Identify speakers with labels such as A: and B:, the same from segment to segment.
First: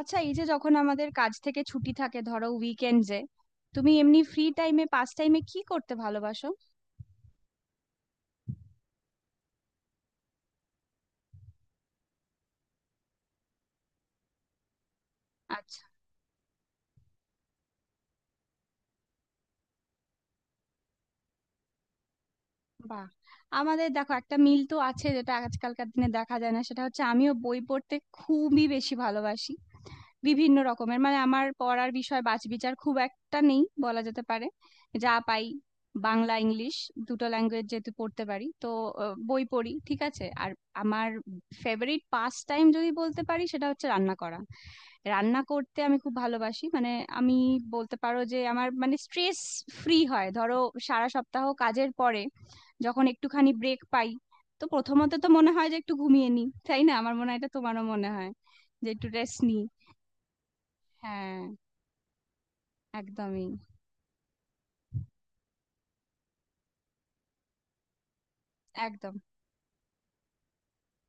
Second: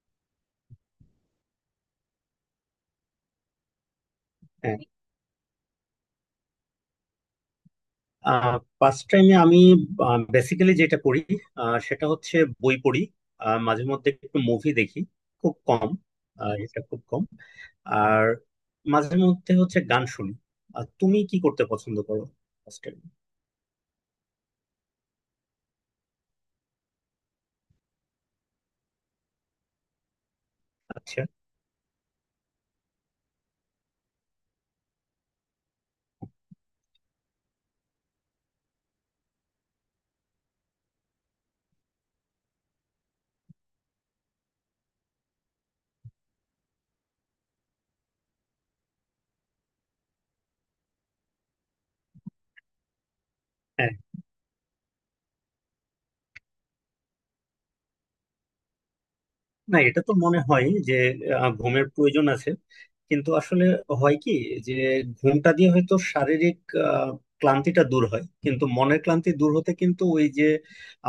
A: আচ্ছা, এই যে যখন আমাদের কাজ থেকে ছুটি থাকে, ধরো উইকেন্ডসে তুমি এমনি ফ্রি টাইমে, পাস টাইমে কি করতে ভালোবাসো?
B: হ্যাঁ, পাস টাইমে আমি বেসিক্যালি যেটা করি, সেটা হচ্ছে বই পড়ি। মাঝে মধ্যে একটু মুভি দেখি, খুব
A: আচ্ছা।
B: কম। এটা খুব কম। আর মাঝে মধ্যে হচ্ছে গান শুনি। আর তুমি কি করতে পছন্দ করো, ফার্স্ট টাইম?
A: বাহ! আমাদের দেখো একটা মিল তো আছে, যেটা আজকালকার দিনে দেখা যায় না, সেটা হচ্ছে আমিও বই পড়তে খুবই বেশি ভালোবাসি। বিভিন্ন রকমের, মানে
B: আচ্ছা।
A: আমার পড়ার বিষয় বাছ বিচার খুব একটা নেই বলা যেতে পারে। যা পাই, বাংলা, ইংলিশ দুটো ল্যাঙ্গুয়েজ যেহেতু পড়তে পারি, তো বই পড়ি। ঠিক আছে, আর আমার ফেভারিট পাস টাইম যদি বলতে পারি, সেটা হচ্ছে রান্না করা। রান্না করতে আমি খুব ভালোবাসি, মানে আমি বলতে পারো যে আমার মানে স্ট্রেস ফ্রি হয় ধরো সারা সপ্তাহ কাজের পরে যখন একটুখানি ব্রেক
B: হ্যাঁ।
A: পাই। তো প্রথমত তো মনে হয় যে একটু ঘুমিয়ে নিই, তাই না? আমার মনে হয় এটা তোমারও মনে হয় যে একটু রেস্ট নিই।
B: না, এটা তো মনে হয় যে
A: হ্যাঁ,
B: ঘুমের প্রয়োজন আছে, কিন্তু
A: একদমই।
B: আসলে হয় কি, যে ঘুমটা দিয়ে হয়তো শারীরিক আহ, ক্লান্তিটা দূর হয়, কিন্তু মনের
A: একদম।
B: ক্লান্তি দূর হতে কিন্তু ওই যে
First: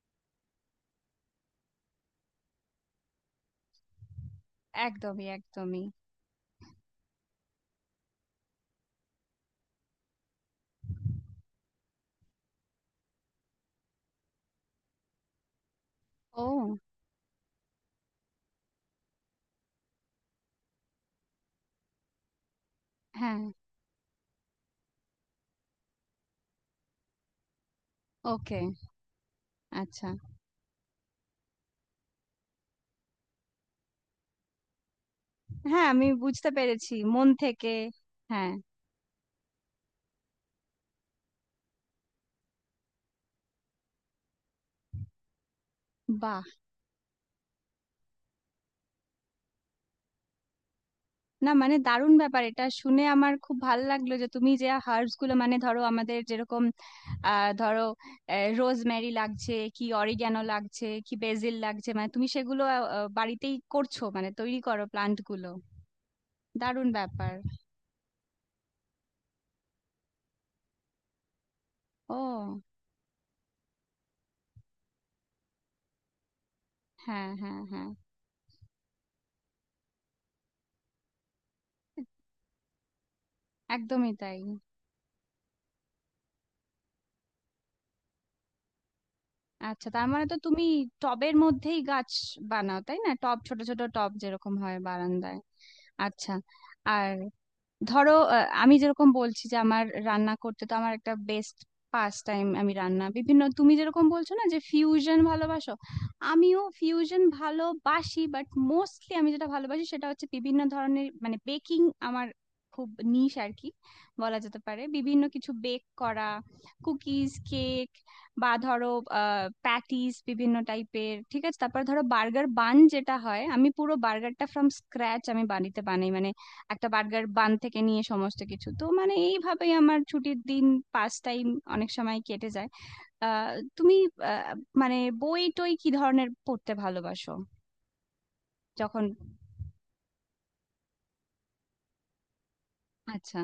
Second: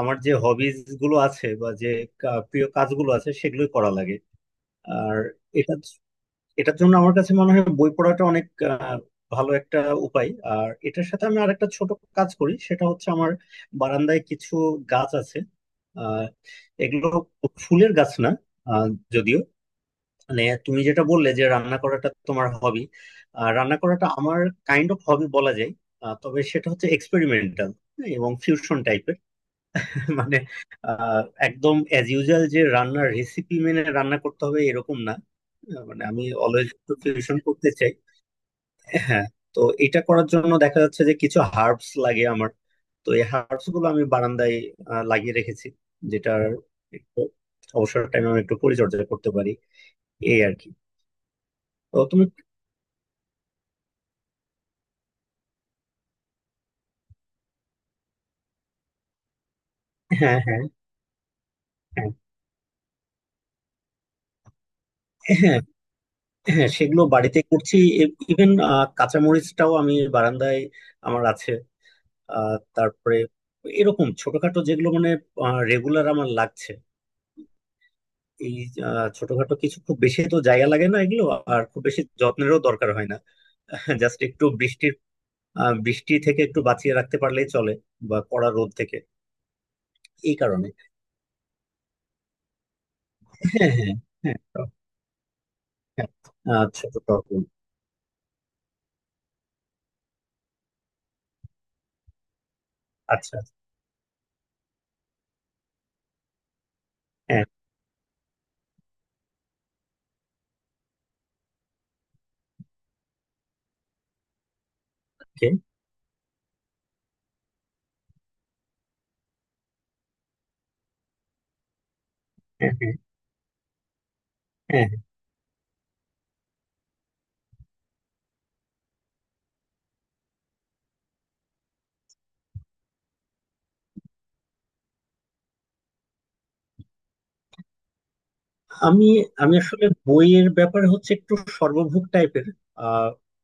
B: আমার যে হবিজ গুলো আছে বা যে প্রিয় কাজগুলো আছে সেগুলোই করা লাগে। আর
A: একদমই।
B: এটা,
A: একদমই।
B: এটার জন্য আমার কাছে মনে হয় বই পড়াটা অনেক আহ, ভালো একটা উপায়। আর এটার সাথে আমি আরেকটা ছোট কাজ করি, সেটা হচ্ছে আমার বারান্দায় কিছু গাছ আছে। আহ,
A: ও।
B: এগুলো ফুলের গাছ না। আহ, যদিও মানে তুমি যেটা বললে যে রান্না করাটা তোমার হবি,
A: হ্যাঁ।
B: রান্না করাটা আমার কাইন্ড অফ হবি বলা যায়। তবে সেটা হচ্ছে এক্সপেরিমেন্টাল এবং
A: ওকে।
B: ফিউশন টাইপের।
A: আচ্ছা।
B: মানে আহ, একদম অ্যাজ ইউজুয়াল যে রান্নার রেসিপি মেনে রান্না করতে হবে, এরকম না।
A: হ্যাঁ,
B: মানে
A: আমি
B: আমি
A: বুঝতে
B: অলওয়েজ একটু
A: পেরেছি, মন
B: ফিউশন করতে
A: থেকে।
B: চাই।
A: হ্যাঁ।
B: হ্যাঁ। তো এটা করার জন্য দেখা যাচ্ছে যে কিছু হার্বস লাগে আমার। তো এই হার্বস গুলো আমি বারান্দায় লাগিয়ে রেখেছি, যেটার
A: বাহ।
B: একটু অবসর টাইমে আমি একটু পরিচর্যা করতে পারি, এই আর কি।
A: না মানে
B: তো
A: দারুণ
B: তুমি।
A: ব্যাপার, এটা শুনে আমার খুব ভালো লাগলো যে তুমি যে হার্বস গুলো, মানে ধরো আমাদের যেরকম ধরো রোজমেরি লাগছে, কি
B: হ্যাঁ,
A: অরিগ্যানো
B: হ্যাঁ,
A: লাগছে, কি বেসিল লাগছে, মানে
B: হ্যাঁ।
A: তুমি সেগুলো বাড়িতেই করছো, মানে তৈরি করো প্লান্ট গুলো?
B: হ্যাঁ, হ্যাঁ,
A: দারুণ
B: সেগুলো
A: ব্যাপার।
B: বাড়িতে করছি। ইভেন কাঁচামরিচটাও আমি বারান্দায় আমার আছে। আহ,
A: ও।
B: তারপরে এরকম ছোটখাটো যেগুলো মানে রেগুলার আমার লাগছে।
A: হ্যাঁ, হ্যাঁ, হ্যাঁ।
B: এই ছোটখাটো কিছু, খুব বেশি তো জায়গা লাগে না এগুলো। আর খুব বেশি যত্নেরও দরকার হয় না।
A: একদমই
B: জাস্ট
A: তাই।
B: একটু বৃষ্টির বৃষ্টি থেকে একটু বাঁচিয়ে রাখতে পারলেই চলে, বা কড়া রোদ থেকে।
A: আচ্ছা, তার মানে তো
B: এই
A: তুমি
B: কারণে।
A: টবের মধ্যেই গাছ বানাও, তাই না? টব, ছোট
B: হ্যাঁ,
A: ছোট
B: হ্যাঁ,
A: টব
B: হ্যাঁ,
A: যেরকম
B: টক,
A: হয় বারান্দায়।
B: হ্যাঁ।
A: আচ্ছা।
B: আচ্ছা, তো
A: আর
B: টক।
A: ধরো আমি যেরকম বলছি যে আমার রান্না করতে, তো আমার একটা বেস্ট পাস টাইম, আমি রান্না
B: আচ্ছা।
A: বিভিন্ন তুমি যেরকম বলছো না যে ফিউশন ভালোবাসো, আমিও ফিউশন
B: হ্যাঁ।
A: ভালোবাসি, বাট মোস্টলি আমি যেটা ভালোবাসি সেটা হচ্ছে বিভিন্ন ধরনের, মানে বেকিং। আমার খুব নিশ আর কি বলা যেতে পারে, বিভিন্ন কিছু
B: Okay.
A: বেক করা। কুকিজ, কেক বা ধরো প্যাটিস, বিভিন্ন টাইপের। ঠিক আছে, তারপর ধরো বার্গার
B: হ্যাঁ,
A: বান
B: হ্যাঁ,
A: যেটা হয়, আমি পুরো বার্গারটা ফ্রম
B: হ্যাঁ, হ্যাঁ।
A: স্ক্র্যাচ আমি বাড়িতে বানাই, মানে একটা বার্গার বান থেকে নিয়ে সমস্ত কিছু। তো মানে এইভাবেই আমার ছুটির দিন, পাস টাইম অনেক সময় কেটে যায়। আহ তুমি আহ, মানে বই টই কি ধরনের পড়তে ভালোবাসো যখন?
B: আমি আমি আসলে বইয়ের ব্যাপারে হচ্ছে একটু সর্বভুক টাইপের। আহ,
A: আচ্ছা।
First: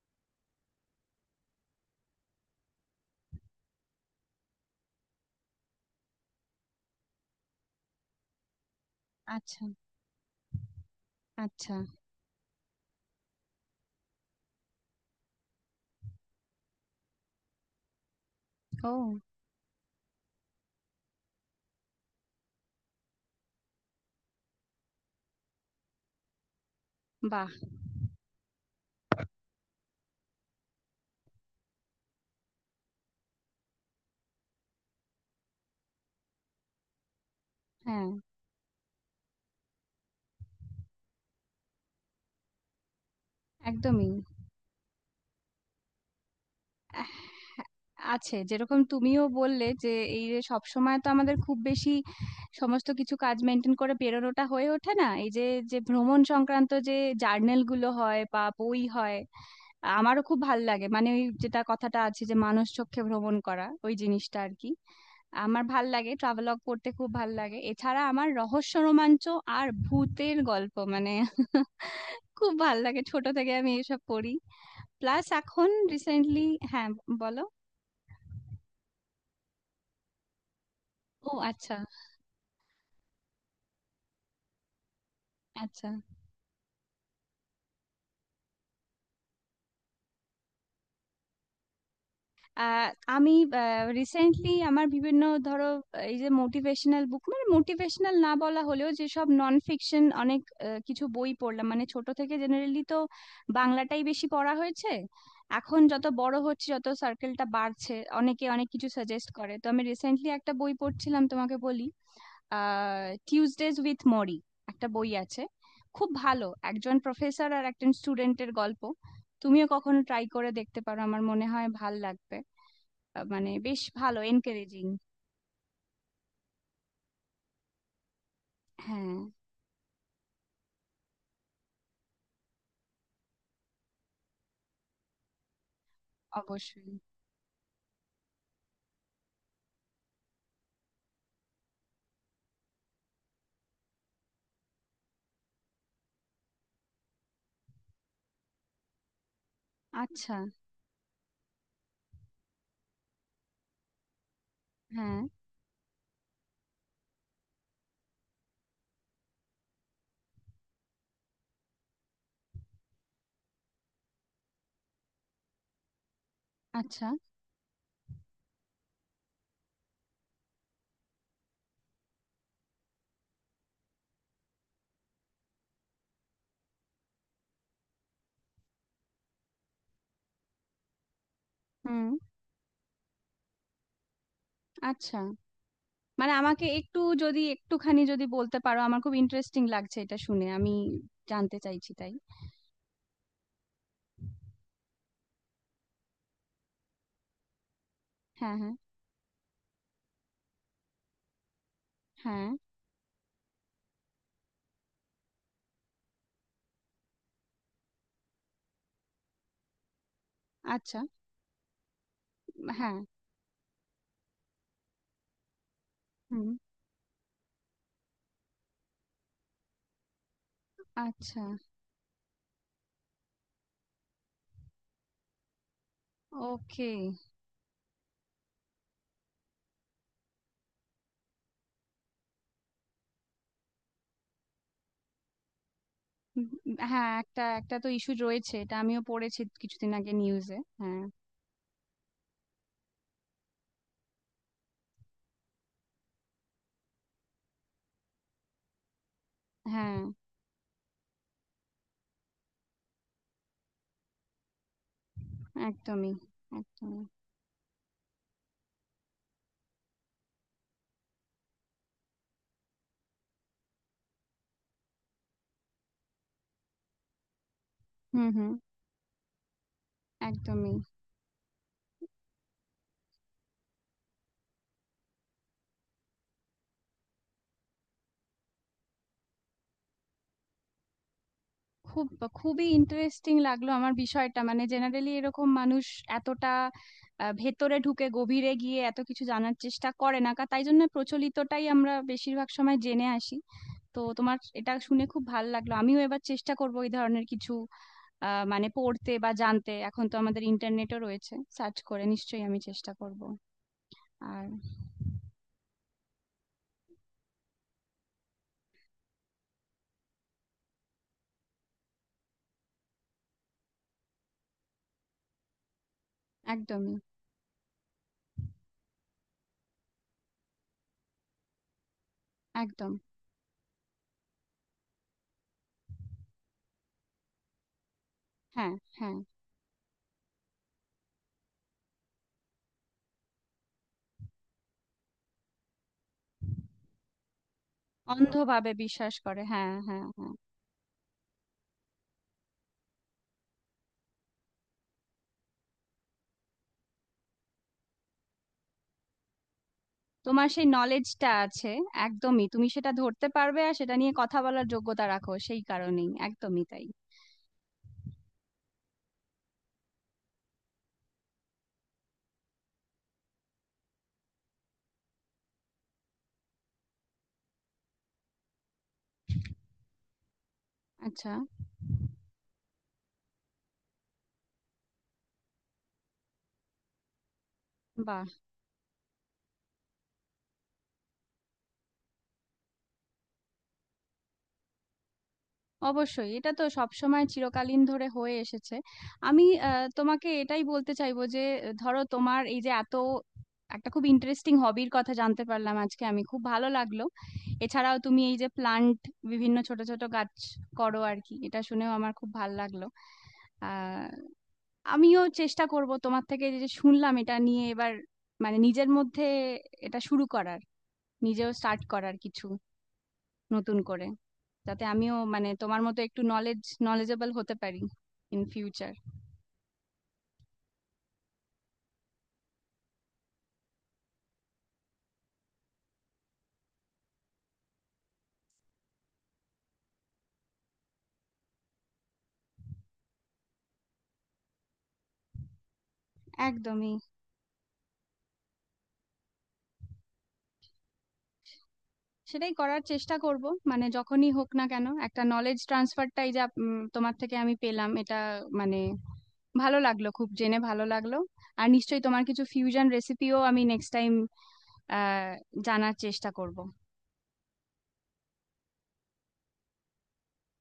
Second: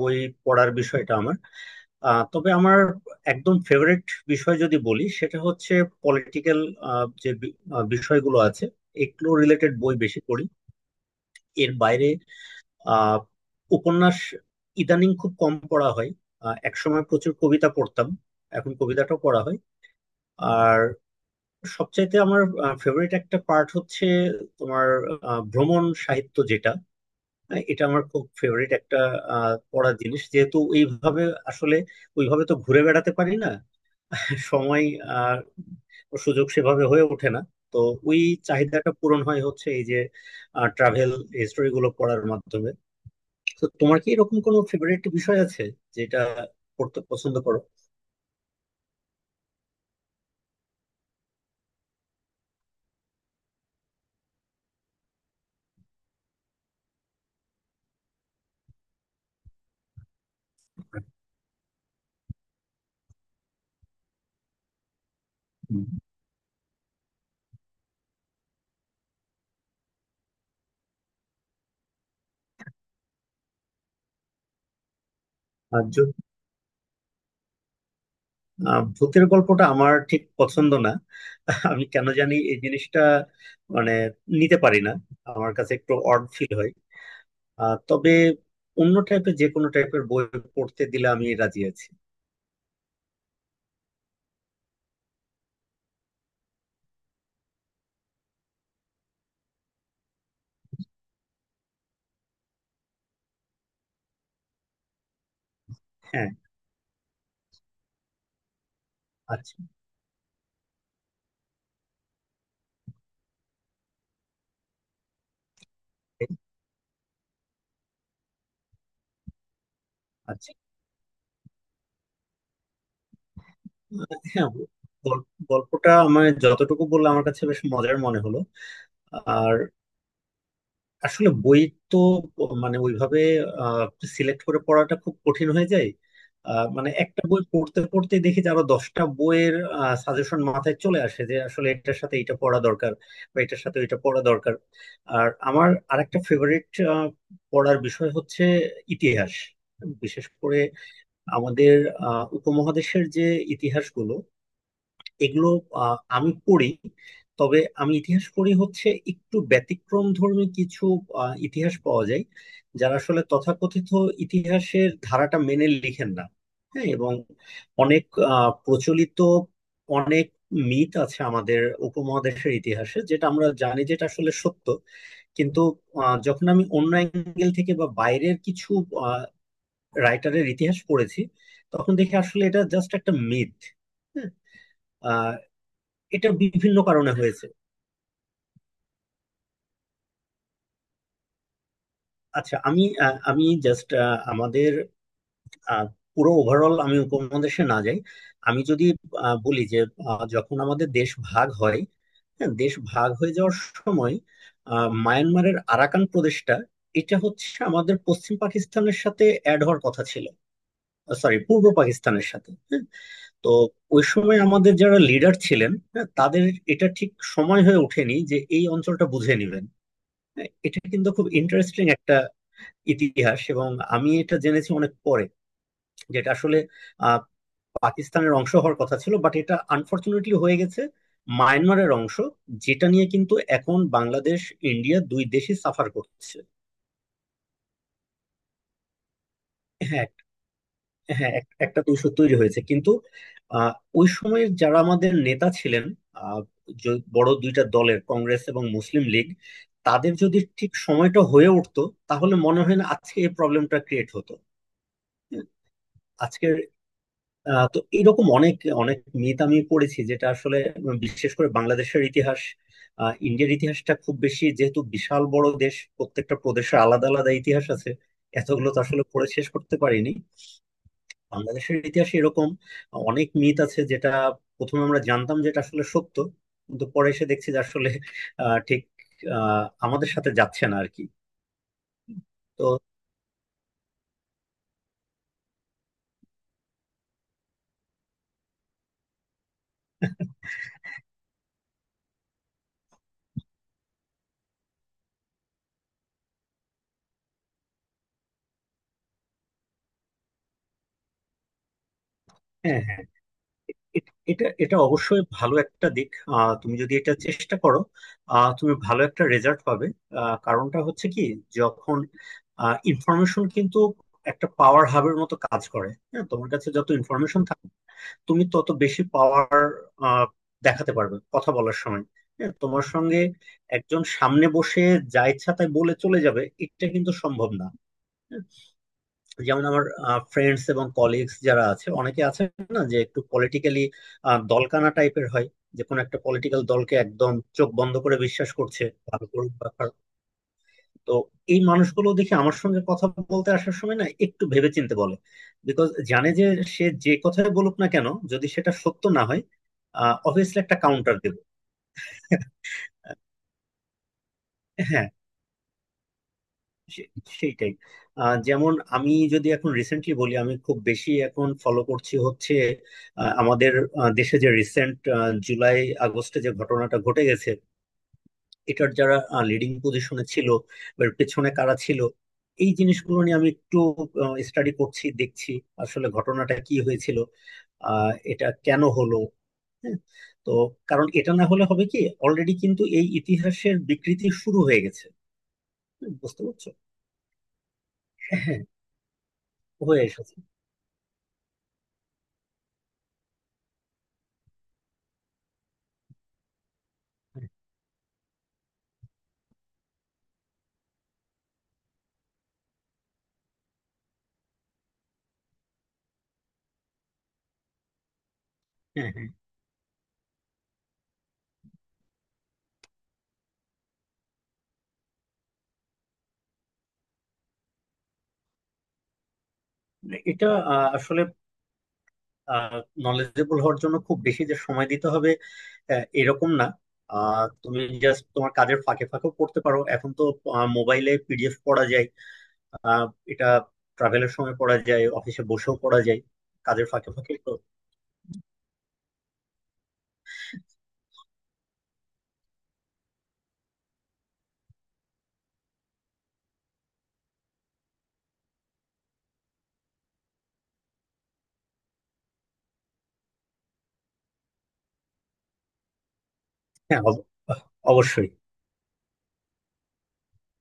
B: বই পড়ার বিষয়টা আমার, আহ, তবে আমার একদম ফেভারিট বিষয় যদি বলি সেটা হচ্ছে পলিটিক্যাল যে বিষয়গুলো আছে, এগুলো
A: আচ্ছা।
B: রিলেটেড বই বেশি পড়ি। এর
A: আচ্ছা।
B: বাইরে আহ, উপন্যাস ইদানিং খুব কম পড়া হয়। একসময় প্রচুর কবিতা পড়তাম, এখন কবিতাটাও
A: ও।
B: পড়া হয়। আর সবচাইতে আমার ফেভারিট একটা পার্ট হচ্ছে তোমার, ভ্রমণ সাহিত্য যেটা,
A: বাহ।
B: এটা আমার খুব ফেভারিট একটা পড়ার জিনিস, যেহেতু এইভাবে আসলে ওইভাবে তো ঘুরে বেড়াতে পারি না, সময় আর সুযোগ সেভাবে হয়ে ওঠে না। তো
A: হ্যাঁ।
B: ওই চাহিদাটা পূরণ হয় হচ্ছে এই যে ট্রাভেল হিস্টোরি গুলো পড়ার মাধ্যমে। তো তোমার কি
A: একদমই।
B: এরকম কোনো ফেভারিট বিষয় আছে যেটা পড়তে
A: আহ,
B: পছন্দ করো?
A: আছে, যেরকম তুমিও বললে যে এই যে সব সময় তো আমাদের খুব বেশি সমস্ত কিছু কাজ মেনটেন করে বেরোনোটা হয়ে ওঠে না, এই যে, যে ভ্রমণ সংক্রান্ত যে জার্নাল গুলো হয় বা বই হয় আমারও খুব ভাল লাগে। মানে ওই যেটা কথাটা আছে যে মানুষ চক্ষে ভ্রমণ করা, ওই জিনিসটা আর কি। আমার
B: হুম।
A: ভাল লাগে ট্রাভেলগ পড়তে, খুব ভাল লাগে। এছাড়া আমার রহস্য রোমাঞ্চ আর ভূতের গল্প, মানে খুব ভাল লাগে, ছোট থেকে আমি এসব পড়ি। প্লাস এখন
B: আর যদি
A: রিসেন্টলি। হ্যাঁ, বলো।
B: ভূতের গল্পটা আমার ঠিক পছন্দ না।
A: ও, আচ্ছা।
B: আমি কেন জানি এই জিনিসটা মানে নিতে পারি না, আমার কাছে
A: আচ্ছা।
B: একটু অড ফিল হয়। তবে অন্য টাইপের যে কোনো টাইপের বই পড়তে দিলে আমি রাজি আছি।
A: আহ, আমি রিসেন্টলি আমার বিভিন্ন ধরো এই যে মোটিভেশনাল বুক, মানে মোটিভেশনাল না বলা হলেও যেসব নন ফিকশন অনেক কিছু বই পড়লাম। মানে ছোট থেকে জেনারেলি তো বাংলাটাই বেশি পড়া হয়েছে, এখন যত
B: হ্যাঁ।
A: বড় হচ্ছে, যত সার্কেলটা বাড়ছে, অনেকে অনেক কিছু সাজেস্ট করে।
B: আচ্ছা।
A: তো আমি রিসেন্টলি একটা বই পড়ছিলাম, তোমাকে বলি, টিউজডেজ উইথ মরি, একটা বই আছে, খুব ভালো, একজন প্রফেসর আর একজন স্টুডেন্টের গল্প। তুমিও কখনো ট্রাই করে
B: আচ্ছা।
A: দেখতে পারো, আমার মনে হয় ভাল লাগবে। মানে বেশ ভালো,
B: হ্যাঁ।
A: এনকারেজিং।
B: গল্পটা আমার যতটুকু বললাম আমার কাছে বেশ মজার মনে হলো।
A: হ্যাঁ,
B: আর আসলে বই তো মানে ওইভাবে সিলেক্ট করে পড়াটা খুব কঠিন হয়ে যায়। মানে
A: অবশ্যই।
B: একটা বই পড়তে পড়তে দেখি যে আরো 10টা বইয়ের সাজেশন মাথায় চলে আসে, যে আসলে এটার সাথে এটা পড়া দরকার বা এটার সাথে এটা পড়া দরকার। আর আমার আরেকটা ফেভারিট পড়ার বিষয় হচ্ছে ইতিহাস, বিশেষ
A: আচ্ছা।
B: করে আমাদের উপমহাদেশের যে ইতিহাসগুলো,
A: হ্যাঁ।
B: এগুলো আমি পড়ি। তবে আমি ইতিহাস পড়ি হচ্ছে একটু ব্যতিক্রম ধর্মী কিছু ইতিহাস পাওয়া যায় যারা আসলে তথাকথিত ইতিহাসের ধারাটা মেনে লিখেন না। হ্যাঁ,
A: আচ্ছা।
B: এবং অনেক প্রচলিত অনেক মিথ আছে আমাদের উপমহাদেশের ইতিহাসে, যেটা আমরা জানি যেটা আসলে সত্য, কিন্তু যখন আমি অন্য অ্যাঙ্গেল থেকে বা বাইরের কিছু রাইটারের ইতিহাস পড়েছি, তখন
A: হুম।
B: দেখি আসলে এটা জাস্ট একটা মিথ।
A: আচ্ছা।
B: এটা
A: মানে আমাকে
B: বিভিন্ন
A: একটু
B: কারণে
A: যদি,
B: হয়েছে।
A: একটুখানি যদি বলতে পারো, আমার খুব ইন্টারেস্টিং লাগছে এটা শুনে, আমি জানতে চাইছি, তাই।
B: আচ্ছা আমি, আমি জাস্ট আমাদের আহ, পুরো ওভারঅল আমি উপমহাদেশে না যাই।
A: হ্যাঁ,
B: আমি
A: হ্যাঁ,
B: যদি বলি যে যখন আমাদের দেশ ভাগ হয়,
A: হ্যাঁ।
B: হ্যাঁ দেশ ভাগ হয়ে যাওয়ার সময় মায়ানমারের আরাকান প্রদেশটা, এটা হচ্ছে আমাদের পশ্চিম পাকিস্তানের সাথে অ্যাড হওয়ার কথা ছিল,
A: আচ্ছা।
B: সরি পূর্ব পাকিস্তানের সাথে। হ্যাঁ।
A: হ্যাঁ।
B: তো ওই সময় আমাদের যারা লিডার ছিলেন, হ্যাঁ তাদের
A: হুম।
B: এটা ঠিক সময় হয়ে ওঠেনি যে এই অঞ্চলটা বুঝে নেবেন। হ্যাঁ, এটা কিন্তু খুব
A: আচ্ছা।
B: ইন্টারেস্টিং ইতিহাস, এবং আমি এটা জেনেছি অনেক পরে। যেটা আসলে
A: ওকে।
B: আহ, পাকিস্তানের অংশ হওয়ার কথা ছিল, বাট এটা আনফরচুনেটলি হয়ে গেছে মায়ানমারের অংশ, যেটা নিয়ে কিন্তু এখন বাংলাদেশ ইন্ডিয়া দুই দেশই সাফার করছে।
A: হ্যাঁ, একটা একটা তো ইস্যু রয়েছে, এটা আমিও পড়েছি কিছুদিন
B: হ্যাঁ
A: আগে
B: এক-
A: নিউজে। হ্যাঁ,
B: একটা দূষণ তৈরি হয়েছে, কিন্তু আহ, ওই সময়ের যারা আমাদের নেতা ছিলেন, আহ, বড় দুইটা দলের কংগ্রেস এবং মুসলিম লীগ,
A: হ্যাঁ।
B: তাদের যদি ঠিক সময়টা হয়ে উঠতো, তাহলে মনে হয় না আজকে এই প্রবলেমটা ক্রিয়েট হতো। হ্যাঁ,
A: একদমই।
B: আজকের
A: একদমই।
B: তো এরকম অনেক অনেক মিথ আমি পড়েছি, যেটা আসলে বিশেষ করে বাংলাদেশের ইতিহাস, ইন্ডিয়ার ইতিহাসটা খুব বেশি, যেহেতু বিশাল বড় দেশ প্রত্যেকটা প্রদেশের আলাদা আলাদা ইতিহাস আছে,
A: হুম, হুম।
B: এতগুলো তো আসলে পড়ে শেষ করতে পারিনি।
A: একদমই।
B: বাংলাদেশের ইতিহাসে এরকম অনেক মিথ আছে যেটা প্রথমে আমরা জানতাম যেটা আসলে সত্য, কিন্তু পরে এসে দেখছি যে আসলে আহ, ঠিক আহ, আমাদের সাথে যাচ্ছে না আর কি।
A: খুব খুবই
B: তো
A: ইন্টারেস্টিং লাগলো আমার বিষয়টা। মানে জেনারেলি এরকম মানুষ এতটা ভেতরে ঢুকে, গভীরে গিয়ে এত কিছু জানার চেষ্টা করে না, তাই জন্য প্রচলিতটাই আমরা বেশিরভাগ সময় জেনে আসি। তো তোমার এটা শুনে খুব ভালো লাগলো, আমিও এবার চেষ্টা করবো এই ধরনের কিছু মানে পড়তে বা জানতে। এখন তো আমাদের ইন্টারনেটও রয়েছে, সার্চ করে নিশ্চয়ই আমি
B: হ্যাঁ,
A: চেষ্টা
B: হ্যাঁ।
A: করব।
B: এ-
A: আর
B: এটা এটা অবশ্যই ভালো একটা দিক। তুমি যদি এটা চেষ্টা করো, তুমি ভালো একটা রেজাল্ট পাবে। কারণটা হচ্ছে কি, যখন ইনফরমেশন কিন্তু একটা পাওয়ার হাবের মতো কাজ করে। হ্যাঁ, তোমার কাছে যত
A: একদমই।
B: ইনফরমেশন থাকবে, তুমি তত বেশি পাওয়ার দেখাতে পারবে কথা বলার সময়। হ্যাঁ, তোমার
A: একদম।
B: সঙ্গে একজন সামনে বসে যা ইচ্ছা তাই বলে চলে যাবে, এটা কিন্তু সম্ভব না। হ্যাঁ?
A: হ্যাঁ, হ্যাঁ।
B: যেমন আমার ফ্রেন্ডস এবং কলিগস যারা আছে, অনেকে আছে না, যে একটু পলিটিক্যালি দলকানা টাইপের হয়, যে কোনো একটা পলিটিক্যাল দলকে একদম চোখ বন্ধ করে বিশ্বাস
A: অন্ধভাবে
B: করছে,
A: বিশ্বাস
B: ভালো
A: করে,
B: করুক বা
A: হ্যাঁ,
B: খারাপ।
A: হ্যাঁ, হ্যাঁ।
B: তো এই মানুষগুলো দেখি আমার সঙ্গে কথা বলতে আসার সময় না একটু ভেবেচিন্তে বলে, বিকজ জানে যে সে যে কথাই বলুক না কেন, যদি সেটা সত্য না হয়,
A: তোমার
B: অবভিয়াসলি
A: সেই
B: একটা কাউন্টার
A: নলেজটা
B: দেবে।
A: আছে। একদমই, তুমি সেটা ধরতে পারবে আর সেটা নিয়ে কথা বলার যোগ্যতা
B: হ্যাঁ।
A: রাখো, সেই কারণেই। একদমই তাই।
B: সে- সেইটাই। যেমন আমি যদি এখন রিসেন্টলি বলি, আমি খুব বেশি এখন ফলো করছি হচ্ছে আমাদের দেশে যে রিসেন্ট জুলাই আগস্টে যে ঘটনাটা ঘটে গেছে, এটার যারা লিডিং পজিশনে ছিল বা এর
A: আচ্ছা।
B: পেছনে কারা ছিল, এই জিনিসগুলো নিয়ে আমি একটু স্টাডি করছি, দেখছি আসলে ঘটনাটা কি হয়েছিল, আহ,
A: বাহ।
B: এটা কেন হলো। হ্যাঁ। তো কারণ এটা না হলে হবে কি, অলরেডি কিন্তু এই ইতিহাসের বিকৃতি শুরু হয়ে গেছে। হুম,
A: অবশ্যই,
B: বুঝতে
A: এটা তো
B: পারছো।
A: সবসময় চিরকালীন ধরে হয়ে
B: হ্যাঁ,
A: এসেছে। আমি
B: হয়ে
A: তোমাকে
B: এসেছে। হ্যাঁ।
A: এটাই বলতে চাইবো যে ধরো তোমার এই যে এত একটা খুব ইন্টারেস্টিং হবির কথা জানতে পারলাম আজকে, আমি খুব ভালো লাগলো। এছাড়াও তুমি এই যে প্লান্ট, বিভিন্ন ছোট ছোট গাছ করো আর কি, এটা শুনেও আমার খুব ভালো লাগলো। আহ, আমিও চেষ্টা করব তোমার থেকে যে যে শুনলাম এটা নিয়ে এবার, মানে নিজের
B: হ্যাঁ,
A: মধ্যে
B: হ্যাঁ।
A: এটা শুরু করার, নিজেও স্টার্ট করার কিছু নতুন করে, যাতে আমিও মানে তোমার মতো একটু নলেজেবল হতে পারি ইন ফিউচার।
B: মানে এটা আসলে নলেজেবল হওয়ার জন্য খুব বেশি যে সময় দিতে হবে, এরকম না। তুমি জাস্ট তোমার কাজের ফাঁকে ফাঁকেও পড়তে পারো, এখন তো মোবাইলে PDF পড়া যায়। আহ, এটা ট্রাভেলের সময় পড়া যায়, অফিসে বসেও পড়া যায়, কাজের
A: একদমই।
B: ফাঁকে ফাঁকে তো।
A: সেটাই করার চেষ্টা করব। মানে যখনই হোক না কেন, একটা নলেজ ট্রান্সফারটাই যা তোমার থেকে আমি পেলাম এটা, মানে ভালো লাগলো, খুব জেনে ভালো লাগলো। আর নিশ্চয়ই তোমার কিছু ফিউশন রেসিপিও আমি নেক্সট টাইম জানার চেষ্টা করব।
B: হ্যাঁ। অবশ্যই।